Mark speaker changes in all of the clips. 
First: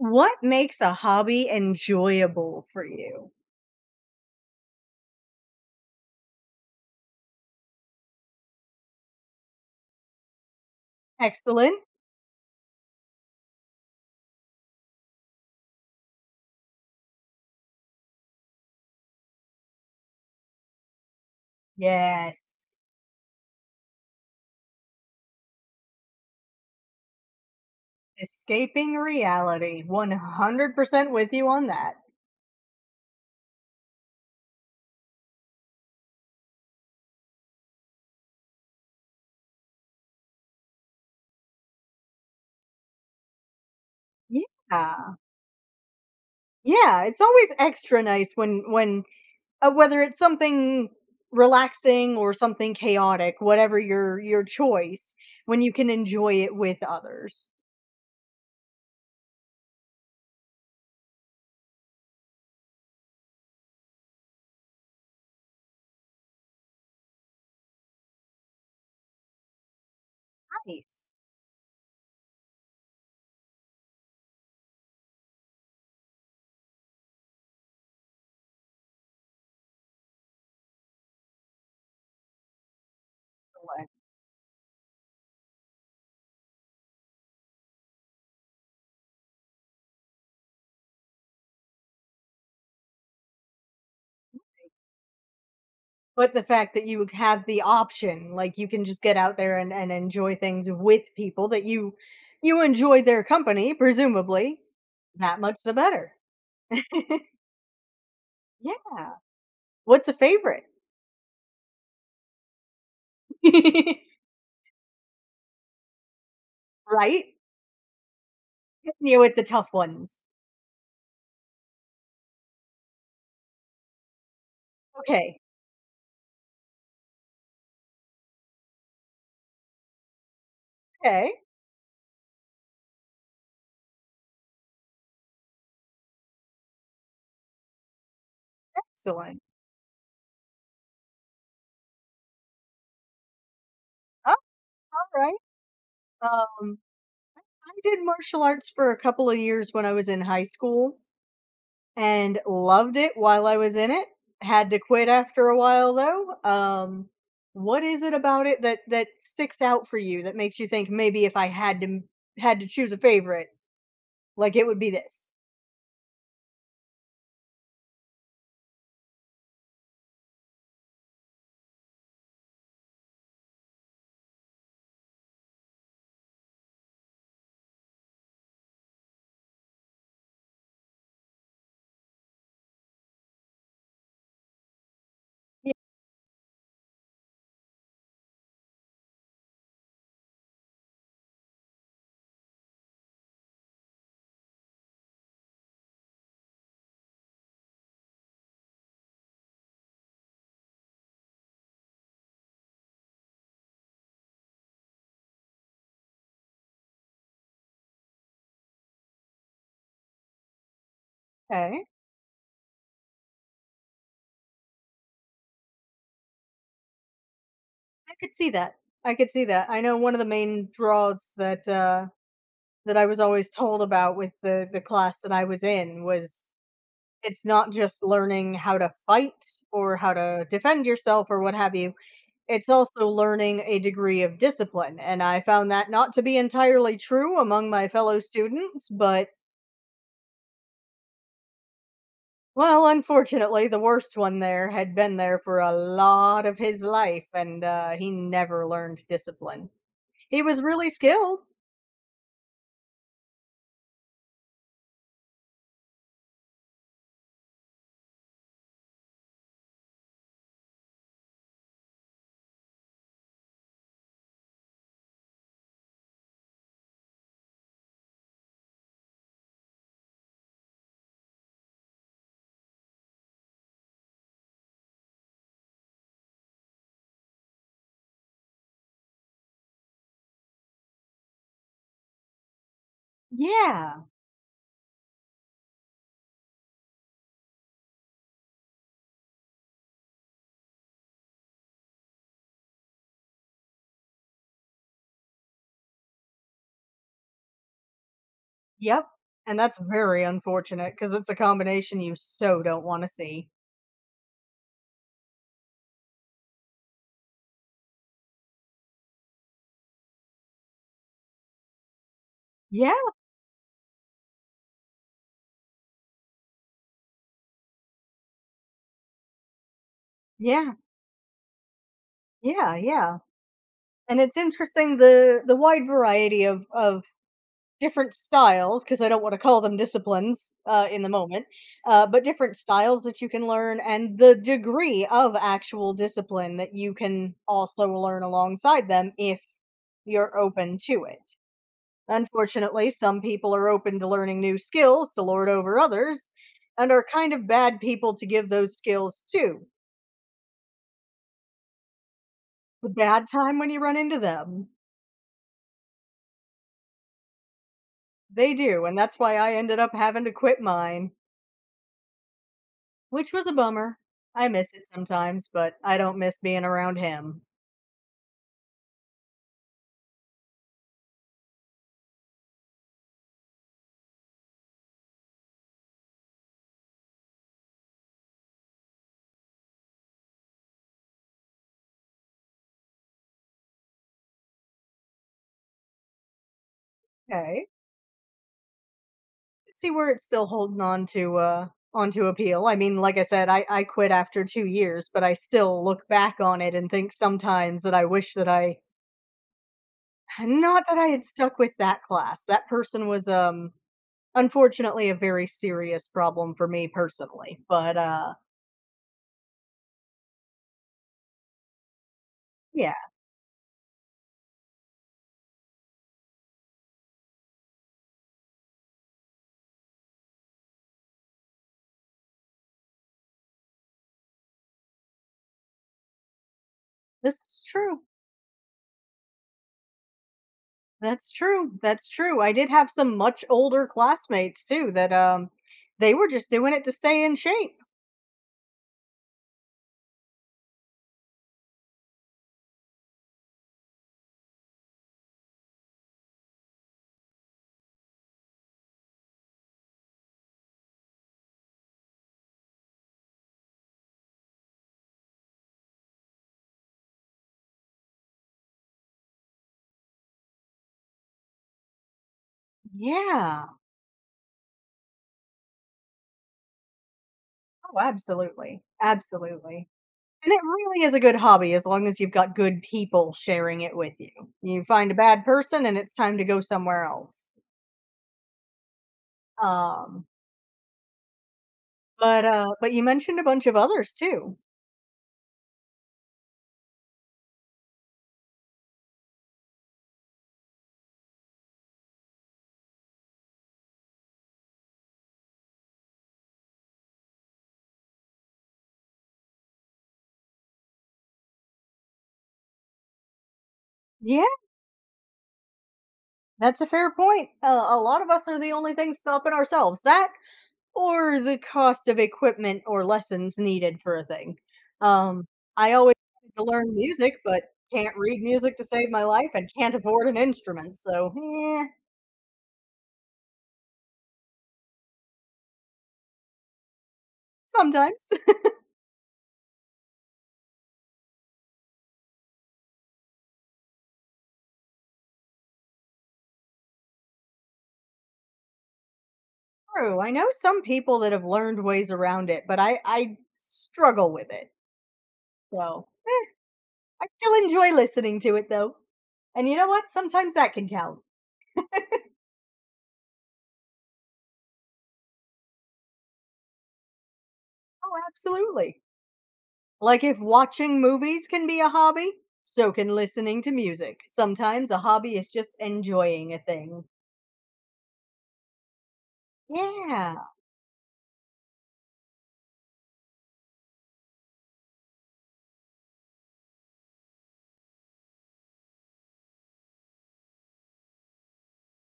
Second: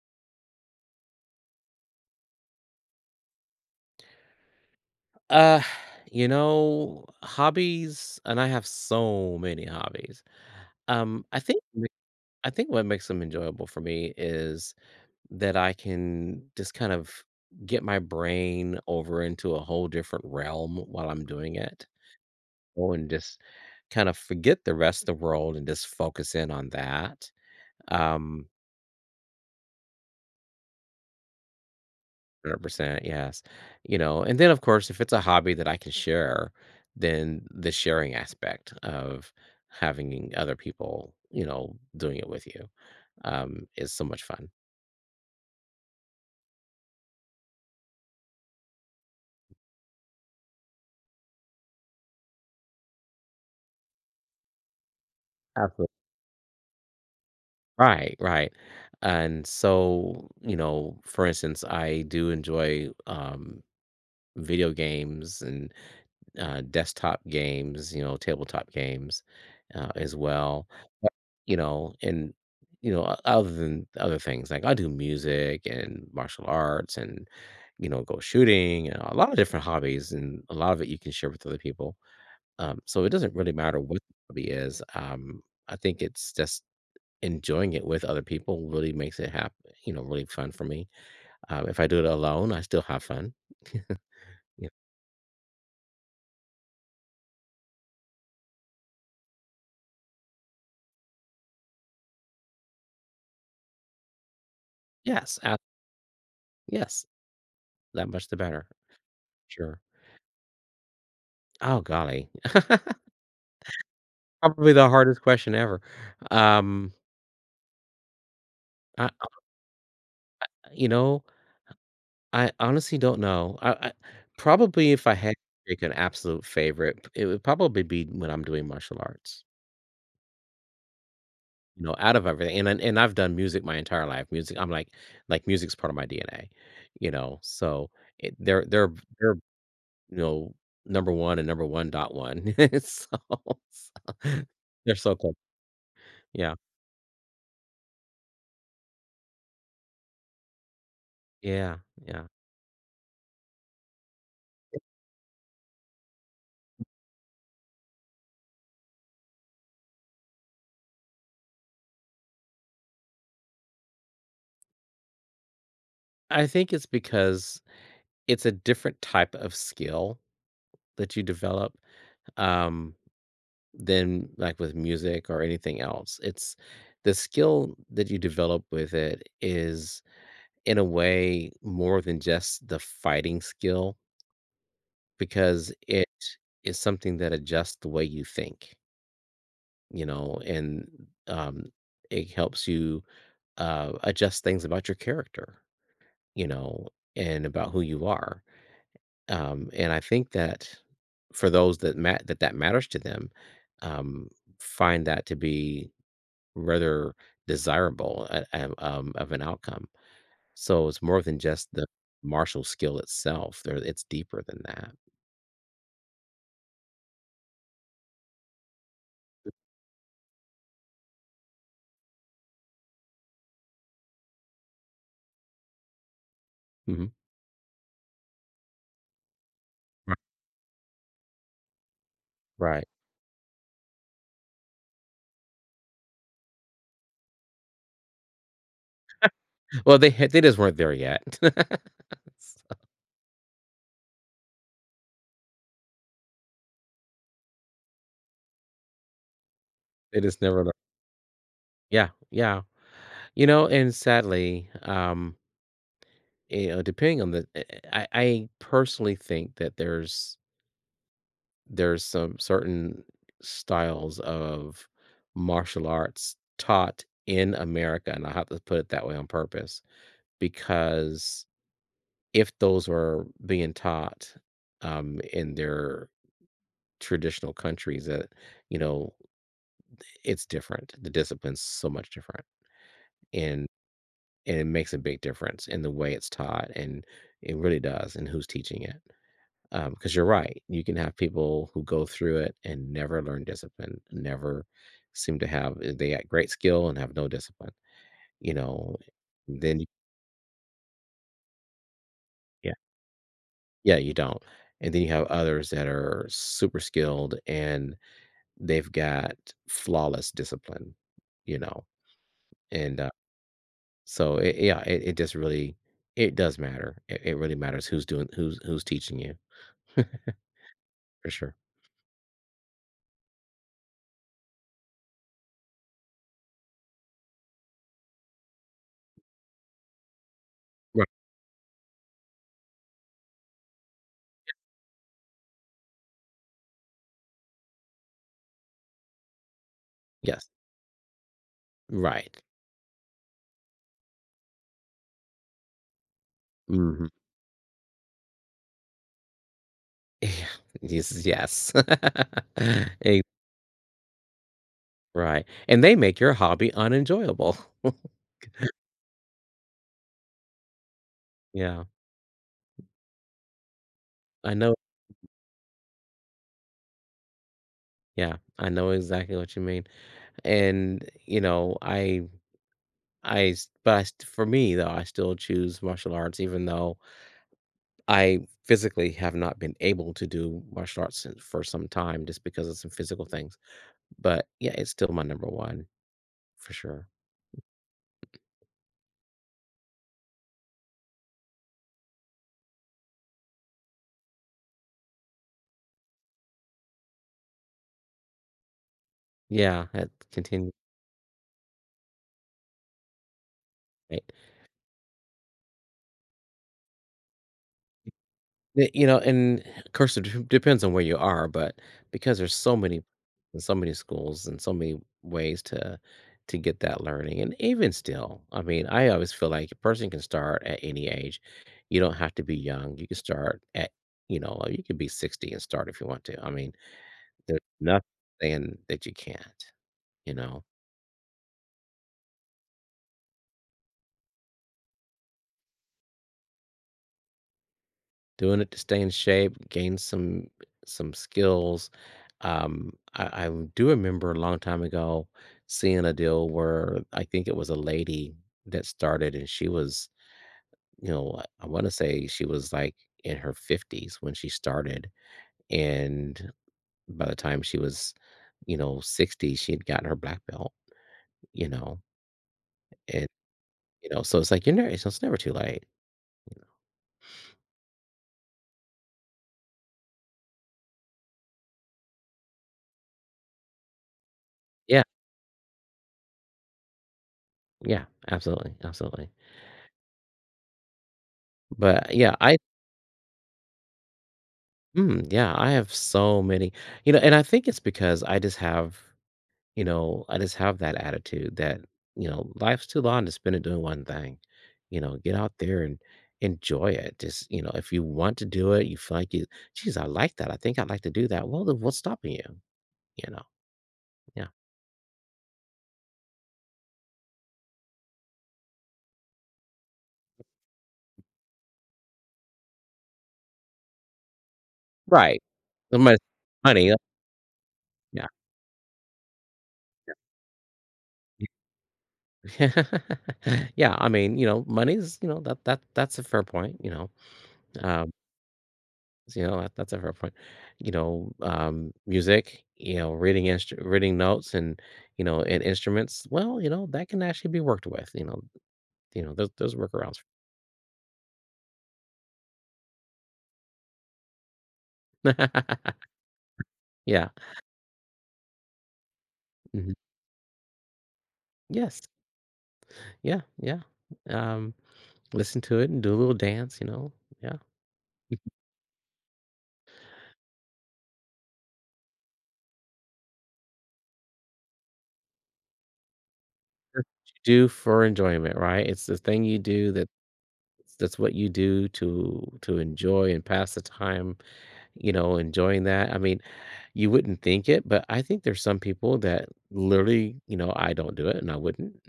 Speaker 1: What makes a hobby enjoyable for you?
Speaker 2: Uh, you know, hobbies, and I have so many hobbies. Um, I think
Speaker 1: Excellent.
Speaker 2: mi- I think what makes them enjoyable for me is that I can just kind of get my brain over into a whole different realm while I'm doing it,
Speaker 1: Yes.
Speaker 2: oh, and just kind of forget the rest of the world and just focus in on that. Um,
Speaker 1: Escaping reality. 100% with you on that.
Speaker 2: 100%, yes. You know, and then, of course, if it's a hobby that I can share, then the sharing aspect of having other people, doing it with you, is so much fun.
Speaker 1: Yeah. Yeah, it's always extra nice when whether it's something relaxing or something chaotic, whatever your choice, when you can
Speaker 2: Absolutely.
Speaker 1: enjoy it with others.
Speaker 2: Right, right. And so, you know, for instance, I do enjoy video games and desktop games, you know, tabletop games, as well,
Speaker 1: Nice.
Speaker 2: but, you know, and, you know, o other than other things, like, I do music and martial arts and, you know, go shooting and a lot of different hobbies, and a lot of it you can share with other people, so it doesn't really matter what the hobby is, I think it's just enjoying it with other people really makes it hap you know, really fun for me, if I do it alone, I still have fun. Yeah.
Speaker 1: But the fact that you have the option, like, you can just get out there and enjoy things with people that you enjoy their company, presumably,
Speaker 2: Yes,
Speaker 1: that much
Speaker 2: ab
Speaker 1: the better.
Speaker 2: yes, that much the better,
Speaker 1: Yeah.
Speaker 2: sure.
Speaker 1: What's a favorite?
Speaker 2: Oh, golly. Probably the hardest question ever. Um,
Speaker 1: Right? Hit
Speaker 2: I
Speaker 1: me
Speaker 2: I-
Speaker 1: with the tough ones.
Speaker 2: you know, I honestly don't know. I probably if I had to
Speaker 1: Okay,
Speaker 2: pick an absolute favorite, it would probably be when I'm doing martial arts.
Speaker 1: okay,
Speaker 2: You know, out of everything, and then and I've done music my entire life. Music I'm like, music's part of my DNA, you know, so, it they're
Speaker 1: excellent.
Speaker 2: you know, number 1 and number 1.1. So so they're so
Speaker 1: Alright,
Speaker 2: close. Yeah.
Speaker 1: um, I did martial arts for a couple of years when I was in high school,
Speaker 2: Yeah, yeah.
Speaker 1: and loved it while I was in it. Had to quit after a while though. What is it about it that sticks out for you that makes you think maybe if I had to choose a favorite, like it would be this?
Speaker 2: I think it's because it's a different type of skill that you develop, um, than, like, with music or anything else. It's the skill that you develop with it is in a way more than just the fighting skill
Speaker 1: Yeah.
Speaker 2: because it is something that adjusts the way you think, you know and um it helps you adjust things about your character, you know, and about who you are. And I think that for those that mat that that matters to them, um find that to be rather desirable, of an outcome. So it's more than just
Speaker 1: Okay,
Speaker 2: the martial skill itself. There it's deeper than that.
Speaker 1: I could see that. I could see that. I know one of the main draws, that I was always told about with the class that I was in, was
Speaker 2: Mhm.
Speaker 1: it's not just learning how to fight or how
Speaker 2: Ri
Speaker 1: to defend yourself or what have you. It's
Speaker 2: Right.
Speaker 1: also learning a degree of discipline, and I found that not to be entirely true among my fellow students, but
Speaker 2: Well, they had they just weren't there yet. So
Speaker 1: well, unfortunately, the worst one there had been there for a lot of his life, and he never learned discipline.
Speaker 2: they
Speaker 1: He
Speaker 2: just never
Speaker 1: was
Speaker 2: learn.
Speaker 1: really skilled.
Speaker 2: Yeah, yeah. You know, and sadly, you know, depending on I personally think that there's some certain styles of martial arts taught in America, and I have to put it that way on purpose because if those were being taught in their traditional countries that, you know, it's different, the discipline's so much different, and
Speaker 1: Yeah.
Speaker 2: and it makes a big difference in the way it's taught, and it really does, and who's teaching it, because you're right, you can have people who go through it and never learn discipline, never seem to have they got great skill and have no discipline, you know.
Speaker 1: Yep. And that's
Speaker 2: then you-
Speaker 1: very unfortunate because it's a combination you so
Speaker 2: yeah.
Speaker 1: don't want to see.
Speaker 2: Yeah, you don't. And then you have others that are super skilled and they've got flawless discipline, you know, and,
Speaker 1: Yeah.
Speaker 2: so it, yeah, it just really it does matter. It really matters who's who's teaching you.
Speaker 1: Yeah.
Speaker 2: For sure.
Speaker 1: Yeah. Yeah. And it's interesting, the wide variety of different styles, because I don't wanna call them disciplines, in
Speaker 2: Right.
Speaker 1: the moment, but different styles that you can learn and the degree of actual discipline that you can also learn alongside them if you're
Speaker 2: Yes.
Speaker 1: open to it.
Speaker 2: Right.
Speaker 1: Unfortunately, some people are open to learning new skills to lord over others and are
Speaker 2: Mhm.
Speaker 1: kind of bad people to give those skills to.
Speaker 2: Yes, yes.
Speaker 1: It's a
Speaker 2: E
Speaker 1: bad time when you run into them.
Speaker 2: Right, and they make your hobby unenjoyable.
Speaker 1: They do, and that's why I ended up having to quit mine.
Speaker 2: Yeah,
Speaker 1: Which was a bummer. I
Speaker 2: I
Speaker 1: miss
Speaker 2: know
Speaker 1: it sometimes, but I don't miss being around him.
Speaker 2: yeah, I know exactly what you mean, and, you know, I s for me, though, I still choose martial arts even though I physically have not been able to do martial arts since for some time just because of some physical things, but yeah, it's still my number 1 for sure.
Speaker 1: Okay. See where it's still holding on to onto appeal. I mean, like I said, I quit after 2 years, but I still look back on it and think sometimes that I wish that I,
Speaker 2: Yeah, it continues.
Speaker 1: not that I had stuck with that class. That person was
Speaker 2: Right.
Speaker 1: unfortunately a very serious problem for me personally. But
Speaker 2: Y You know, and of course, it d depends on where you are, but because there's so
Speaker 1: yeah,
Speaker 2: many and so many schools and so many ways to get that learning, and even still, I mean, I always feel like a person can start at any age. You don't have to be young, you can start at, you know, you could be 60 and start if you want to, I mean
Speaker 1: this
Speaker 2: there's
Speaker 1: is true.
Speaker 2: nothing saying that you can't, you know?
Speaker 1: That's true, that's true. I did have some much older classmates too that, they were just doing it to stay in shape.
Speaker 2: Doing it to stay in shape, gain some skills. I do remember a long time ago seeing a deal where I think it was a lady that started and she was, you know, I wanna say she was, like, in her 50s when she started, and by the time she was, you know, 60, she had gotten her black belt, you know? And,
Speaker 1: Yeah.
Speaker 2: you know, so it's like, you're never, it's never too late.
Speaker 1: Oh, absolutely, absolutely. And it really is a good hobby as long as you've got good people sharing it with you. You
Speaker 2: Yeah.
Speaker 1: find a bad person and it's time to go somewhere else.
Speaker 2: Yeah, absolutely, absolutely.
Speaker 1: Um,
Speaker 2: But yeah,
Speaker 1: but,
Speaker 2: I
Speaker 1: uh, but you mentioned a bunch of others too.
Speaker 2: mm, yeah, I have so many, you know, and I think it's because I just have, you know, I just have that attitude that, you know, life's too long to spend it doing one thing. You know, get out there and enjoy it. Just, you know, if you want to do it, you feel like you, geez, I like that. I think I'd like to do that. Well, then what's stopping you? You know,
Speaker 1: Yeah,
Speaker 2: yeah.
Speaker 1: that's a fair point. A lot of us are the only thing stopping ourselves. That Or the cost of equipment or lessons needed for a thing.
Speaker 2: Right.
Speaker 1: Um, I
Speaker 2: The
Speaker 1: always
Speaker 2: mon-
Speaker 1: wanted to
Speaker 2: money.
Speaker 1: learn music, but can't
Speaker 2: Yeah.
Speaker 1: read music to save my life and can't afford an instrument, so,
Speaker 2: Yeah. I mean, you know, money's, you know, that's a fair point, you know. uh,
Speaker 1: sometimes.
Speaker 2: So, you know, that that's a fair point. You know, music, you know, reading notes and, you know, and instruments, well, you know, that can actually be worked with, you know, you know, those workarounds.
Speaker 1: True, I know some people that have learned ways around it, but I struggle with it, so, I
Speaker 2: Yeah.
Speaker 1: still enjoy listening to it, though. And you know
Speaker 2: Mhm.
Speaker 1: what? Sometimes that can count.
Speaker 2: Yes. Yeah, yeah. Um, Listen to it and do a little dance, you know? Yeah.
Speaker 1: Oh, absolutely. Like if watching movies can be a hobby, so can listening to music. Sometimes a hobby is just enjoying a thing.
Speaker 2: What do for enjoyment, right? It's the thing you do that
Speaker 1: Yeah.
Speaker 2: that's what you do to enjoy and pass the time, you know, enjoying that. I mean, you wouldn't think it, but I think there's some people that literally, you know, I don't do it and I wouldn't,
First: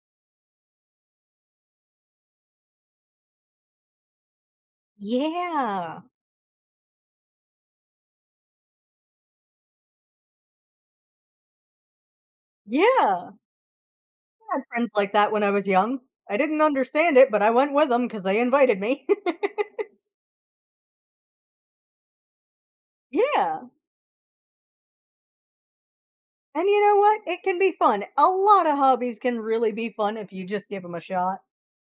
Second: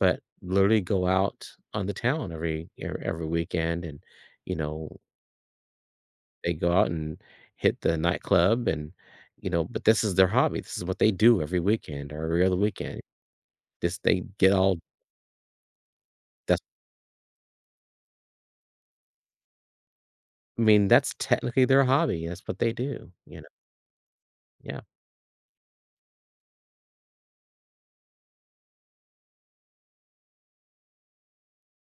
Speaker 2: but literally go out on the town every weekend and, you know,
Speaker 1: Yeah.
Speaker 2: they go out and hit the nightclub and, you know, but this is their hobby. This is what they do every weekend or every other weekend.
Speaker 1: Yeah. I
Speaker 2: This they get
Speaker 1: had
Speaker 2: all
Speaker 1: friends like that when I was young. I didn't
Speaker 2: that's
Speaker 1: understand it, but I went with them because they invited me.
Speaker 2: I mean, that's technically their hobby. That's what they do, you know.
Speaker 1: Yeah.
Speaker 2: Yeah.
Speaker 1: And you know what? It can be fun. A lot of hobbies can really be fun if you just give them a shot.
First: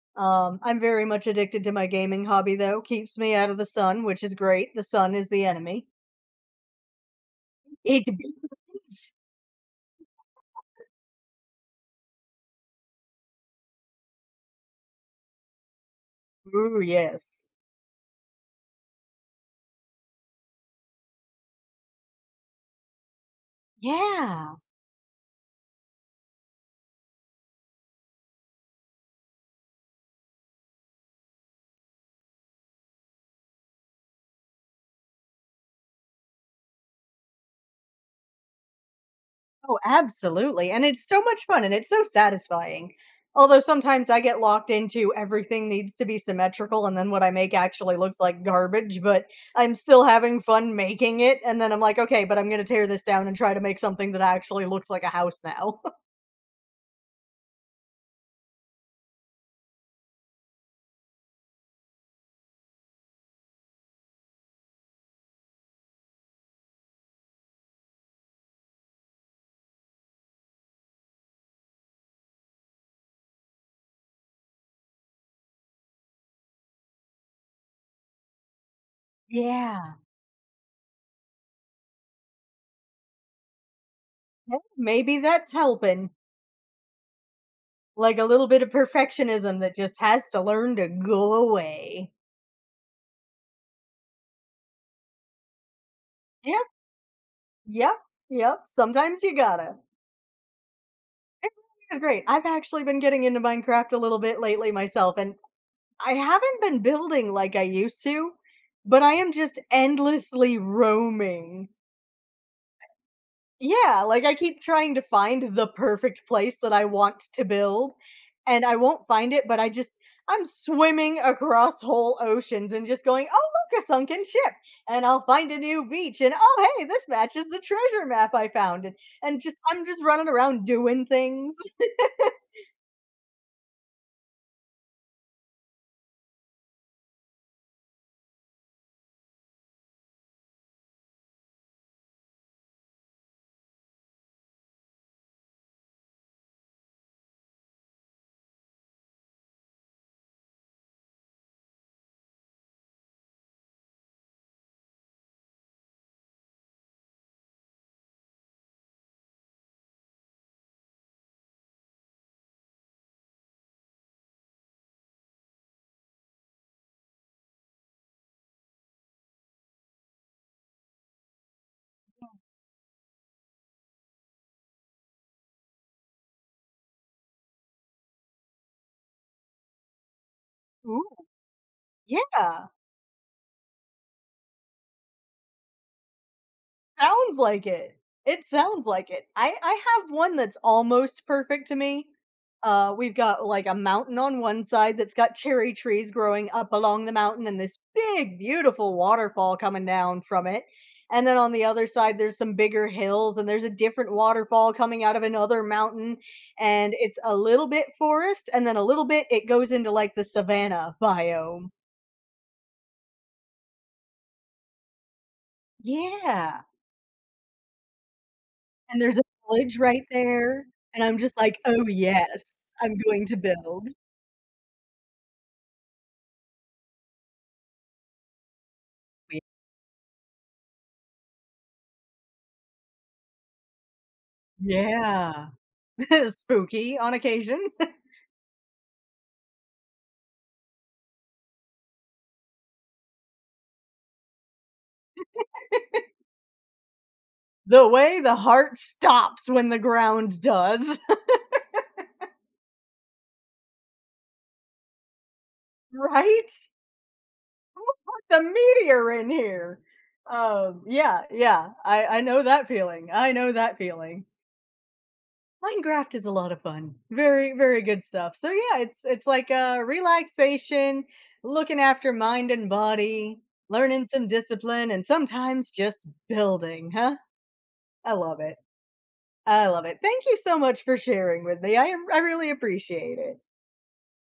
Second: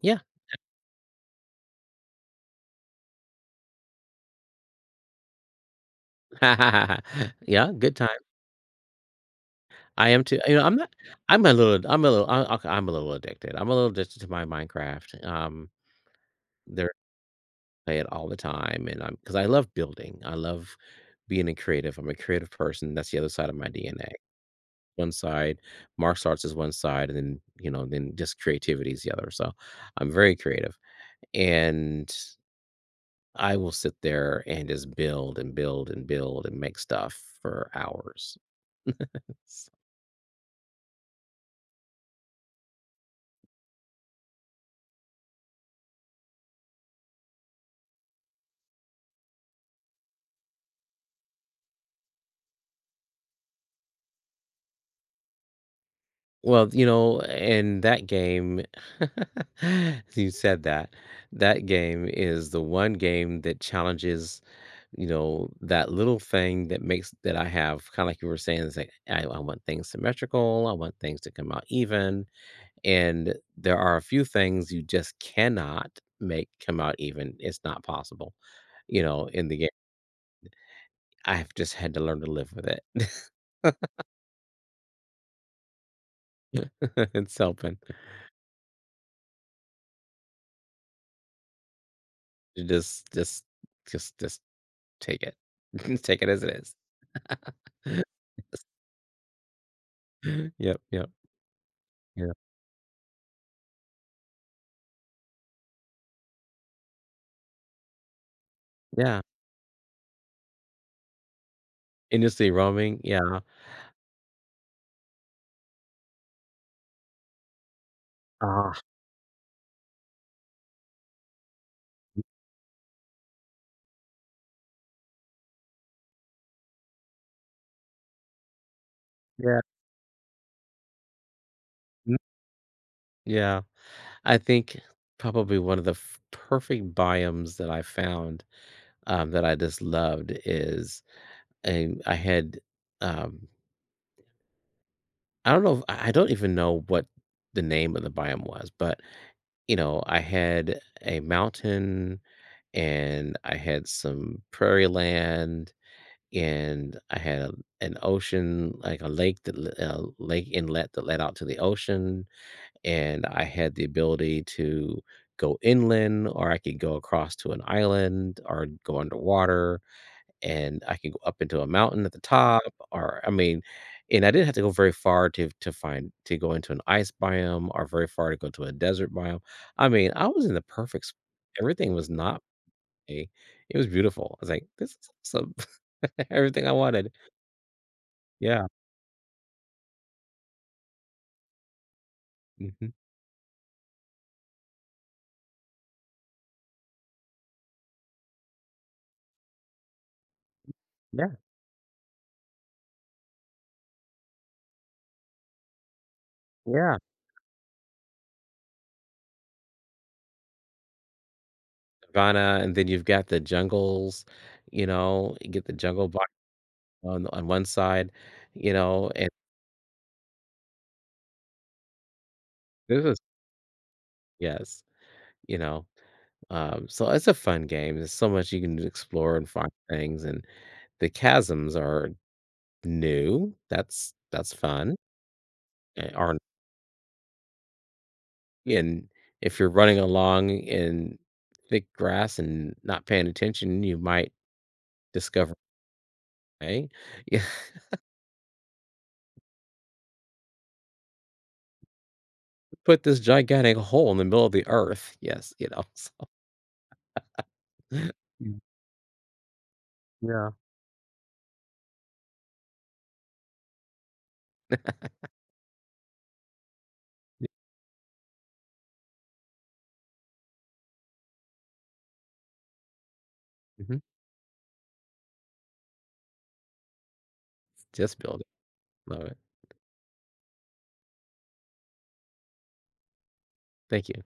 Speaker 2: Yeah.
Speaker 1: I'm very much addicted to my gaming hobby, though. Keeps me out of the sun, which is great. The sun is the enemy.
Speaker 2: Yeah, good
Speaker 1: It
Speaker 2: time.
Speaker 1: burns.
Speaker 2: I am too, you know, I'm not I'm a little I'm a little I okay, I'm a little addicted. I'm a little addicted to my Minecraft.
Speaker 1: Ooh,
Speaker 2: There
Speaker 1: yes.
Speaker 2: I play it all the time, and I'm am because I love building. I love being a creative. I'm a creative person. That's the other side of my DNA.
Speaker 1: Yeah.
Speaker 2: One side, martial arts is one side, and then, you know, then just creativity is the other. So, I'm very creative, and I will sit there and just build and build and build and make stuff for hours.
Speaker 1: Oh, absolutely, and it's so much fun, and it's so satisfying. Although sometimes I get locked into everything needs to be symmetrical, and then what I make actually looks like garbage, but I'm still having fun making it, and then I'm like, "Okay, but I'm gonna tear this down and try to make something that actually looks like a house now."
Speaker 2: Well, you know, in that game you said that. That game is the one game that challenges, you know, that little thing that makes that I have, kinda like you were saying, is like, I want things symmetrical, I want things to come out even, and there are a few things you just cannot make come out even, it's not possible, you know, in the game.
Speaker 1: Yeah.
Speaker 2: I've just had to learn to live with it.
Speaker 1: Yeah, maybe that's helping,
Speaker 2: It's helping.
Speaker 1: like a little bit of perfectionism that just has to learn to go away.
Speaker 2: Just just just Take it. Take it as it
Speaker 1: Yep.
Speaker 2: is.
Speaker 1: Yep, yep,
Speaker 2: Yes.
Speaker 1: sometimes you gotta.
Speaker 2: Yep, yep,
Speaker 1: It really is great.
Speaker 2: yep.
Speaker 1: I've actually been getting into Minecraft a little bit lately myself, and I haven't been building like I used to, but I
Speaker 2: Yeah,
Speaker 1: am just endlessly roaming.
Speaker 2: industry roaming, yeah.
Speaker 1: Yeah, like I keep trying to find the perfect place that I want to build, and
Speaker 2: Ah,
Speaker 1: I won't find it, but I just, I'm swimming across whole oceans and just going, oh, look, a sunken ship. And I'll find a new beach. And oh, hey, this matches the treasure map I found. And just,
Speaker 2: yeah,
Speaker 1: I'm just running around doing things.
Speaker 2: mm, yeah. I think probably one of the f perfect biomes that I found, that I just loved is and I had, um I don't even know what the name of the biome was, but, you know, I had a mountain, and I had some prairie land and an ocean, like a lake that lake inlet that led out to the ocean, and I had the ability to go inland, or I could go across to an island, or go underwater, and I could go up into a mountain at the top, or I mean, and I didn't have to go very far to go into an ice biome, or very far to go to a desert biome. I mean, I was in the perfect
Speaker 1: Ooh,
Speaker 2: spot. Everything was not
Speaker 1: yeah.
Speaker 2: a. It was beautiful. I was like, this is awesome. Everything I wanted.
Speaker 1: Sounds like it. It
Speaker 2: Yeah,
Speaker 1: sounds like it. I have one that's almost perfect to me.
Speaker 2: mhm,
Speaker 1: We've got like a mountain on one side that's got cherry trees growing up along the mountain and this big, beautiful waterfall coming down from it. And then
Speaker 2: yeah,
Speaker 1: on the other side, there's some bigger hills and there's a different waterfall coming out of another mountain. And
Speaker 2: yeah,
Speaker 1: it's a little bit forest and then a little bit it goes into like the savanna biome.
Speaker 2: Savannah, and then you've got the jungles, you know, you get the jungle box
Speaker 1: Yeah.
Speaker 2: on one side, you
Speaker 1: And
Speaker 2: know,
Speaker 1: there's a
Speaker 2: and
Speaker 1: village right there, and I'm just like, "Oh, yes, I'm
Speaker 2: this is
Speaker 1: going to build."
Speaker 2: yes, you know, so it's a fun game, there's so much you can explore and find things, and the chasms are new, that's fun,
Speaker 1: Yeah.
Speaker 2: and are
Speaker 1: Spooky on occasion.
Speaker 2: and if you're running along in thick grass and not paying attention, you might discover a way.
Speaker 1: The way the heart stops when the ground does,
Speaker 2: Put this gigantic hole in the middle of the earth. Yes, you know, so,
Speaker 1: right? The meteor in here.
Speaker 2: yeah.
Speaker 1: Yeah, yeah, I know that feeling, I know that feeling. Minecraft is a lot of fun.
Speaker 2: Yeah,
Speaker 1: Very, very good stuff. So yeah, it's like a relaxation, looking after mind and body,
Speaker 2: mhm.
Speaker 1: learning some discipline, and sometimes just building, huh? I
Speaker 2: Just
Speaker 1: love
Speaker 2: build it.
Speaker 1: it.
Speaker 2: Love it.
Speaker 1: I love it. Thank you so much for sharing with me. I really appreciate it.
Speaker 2: Thank you.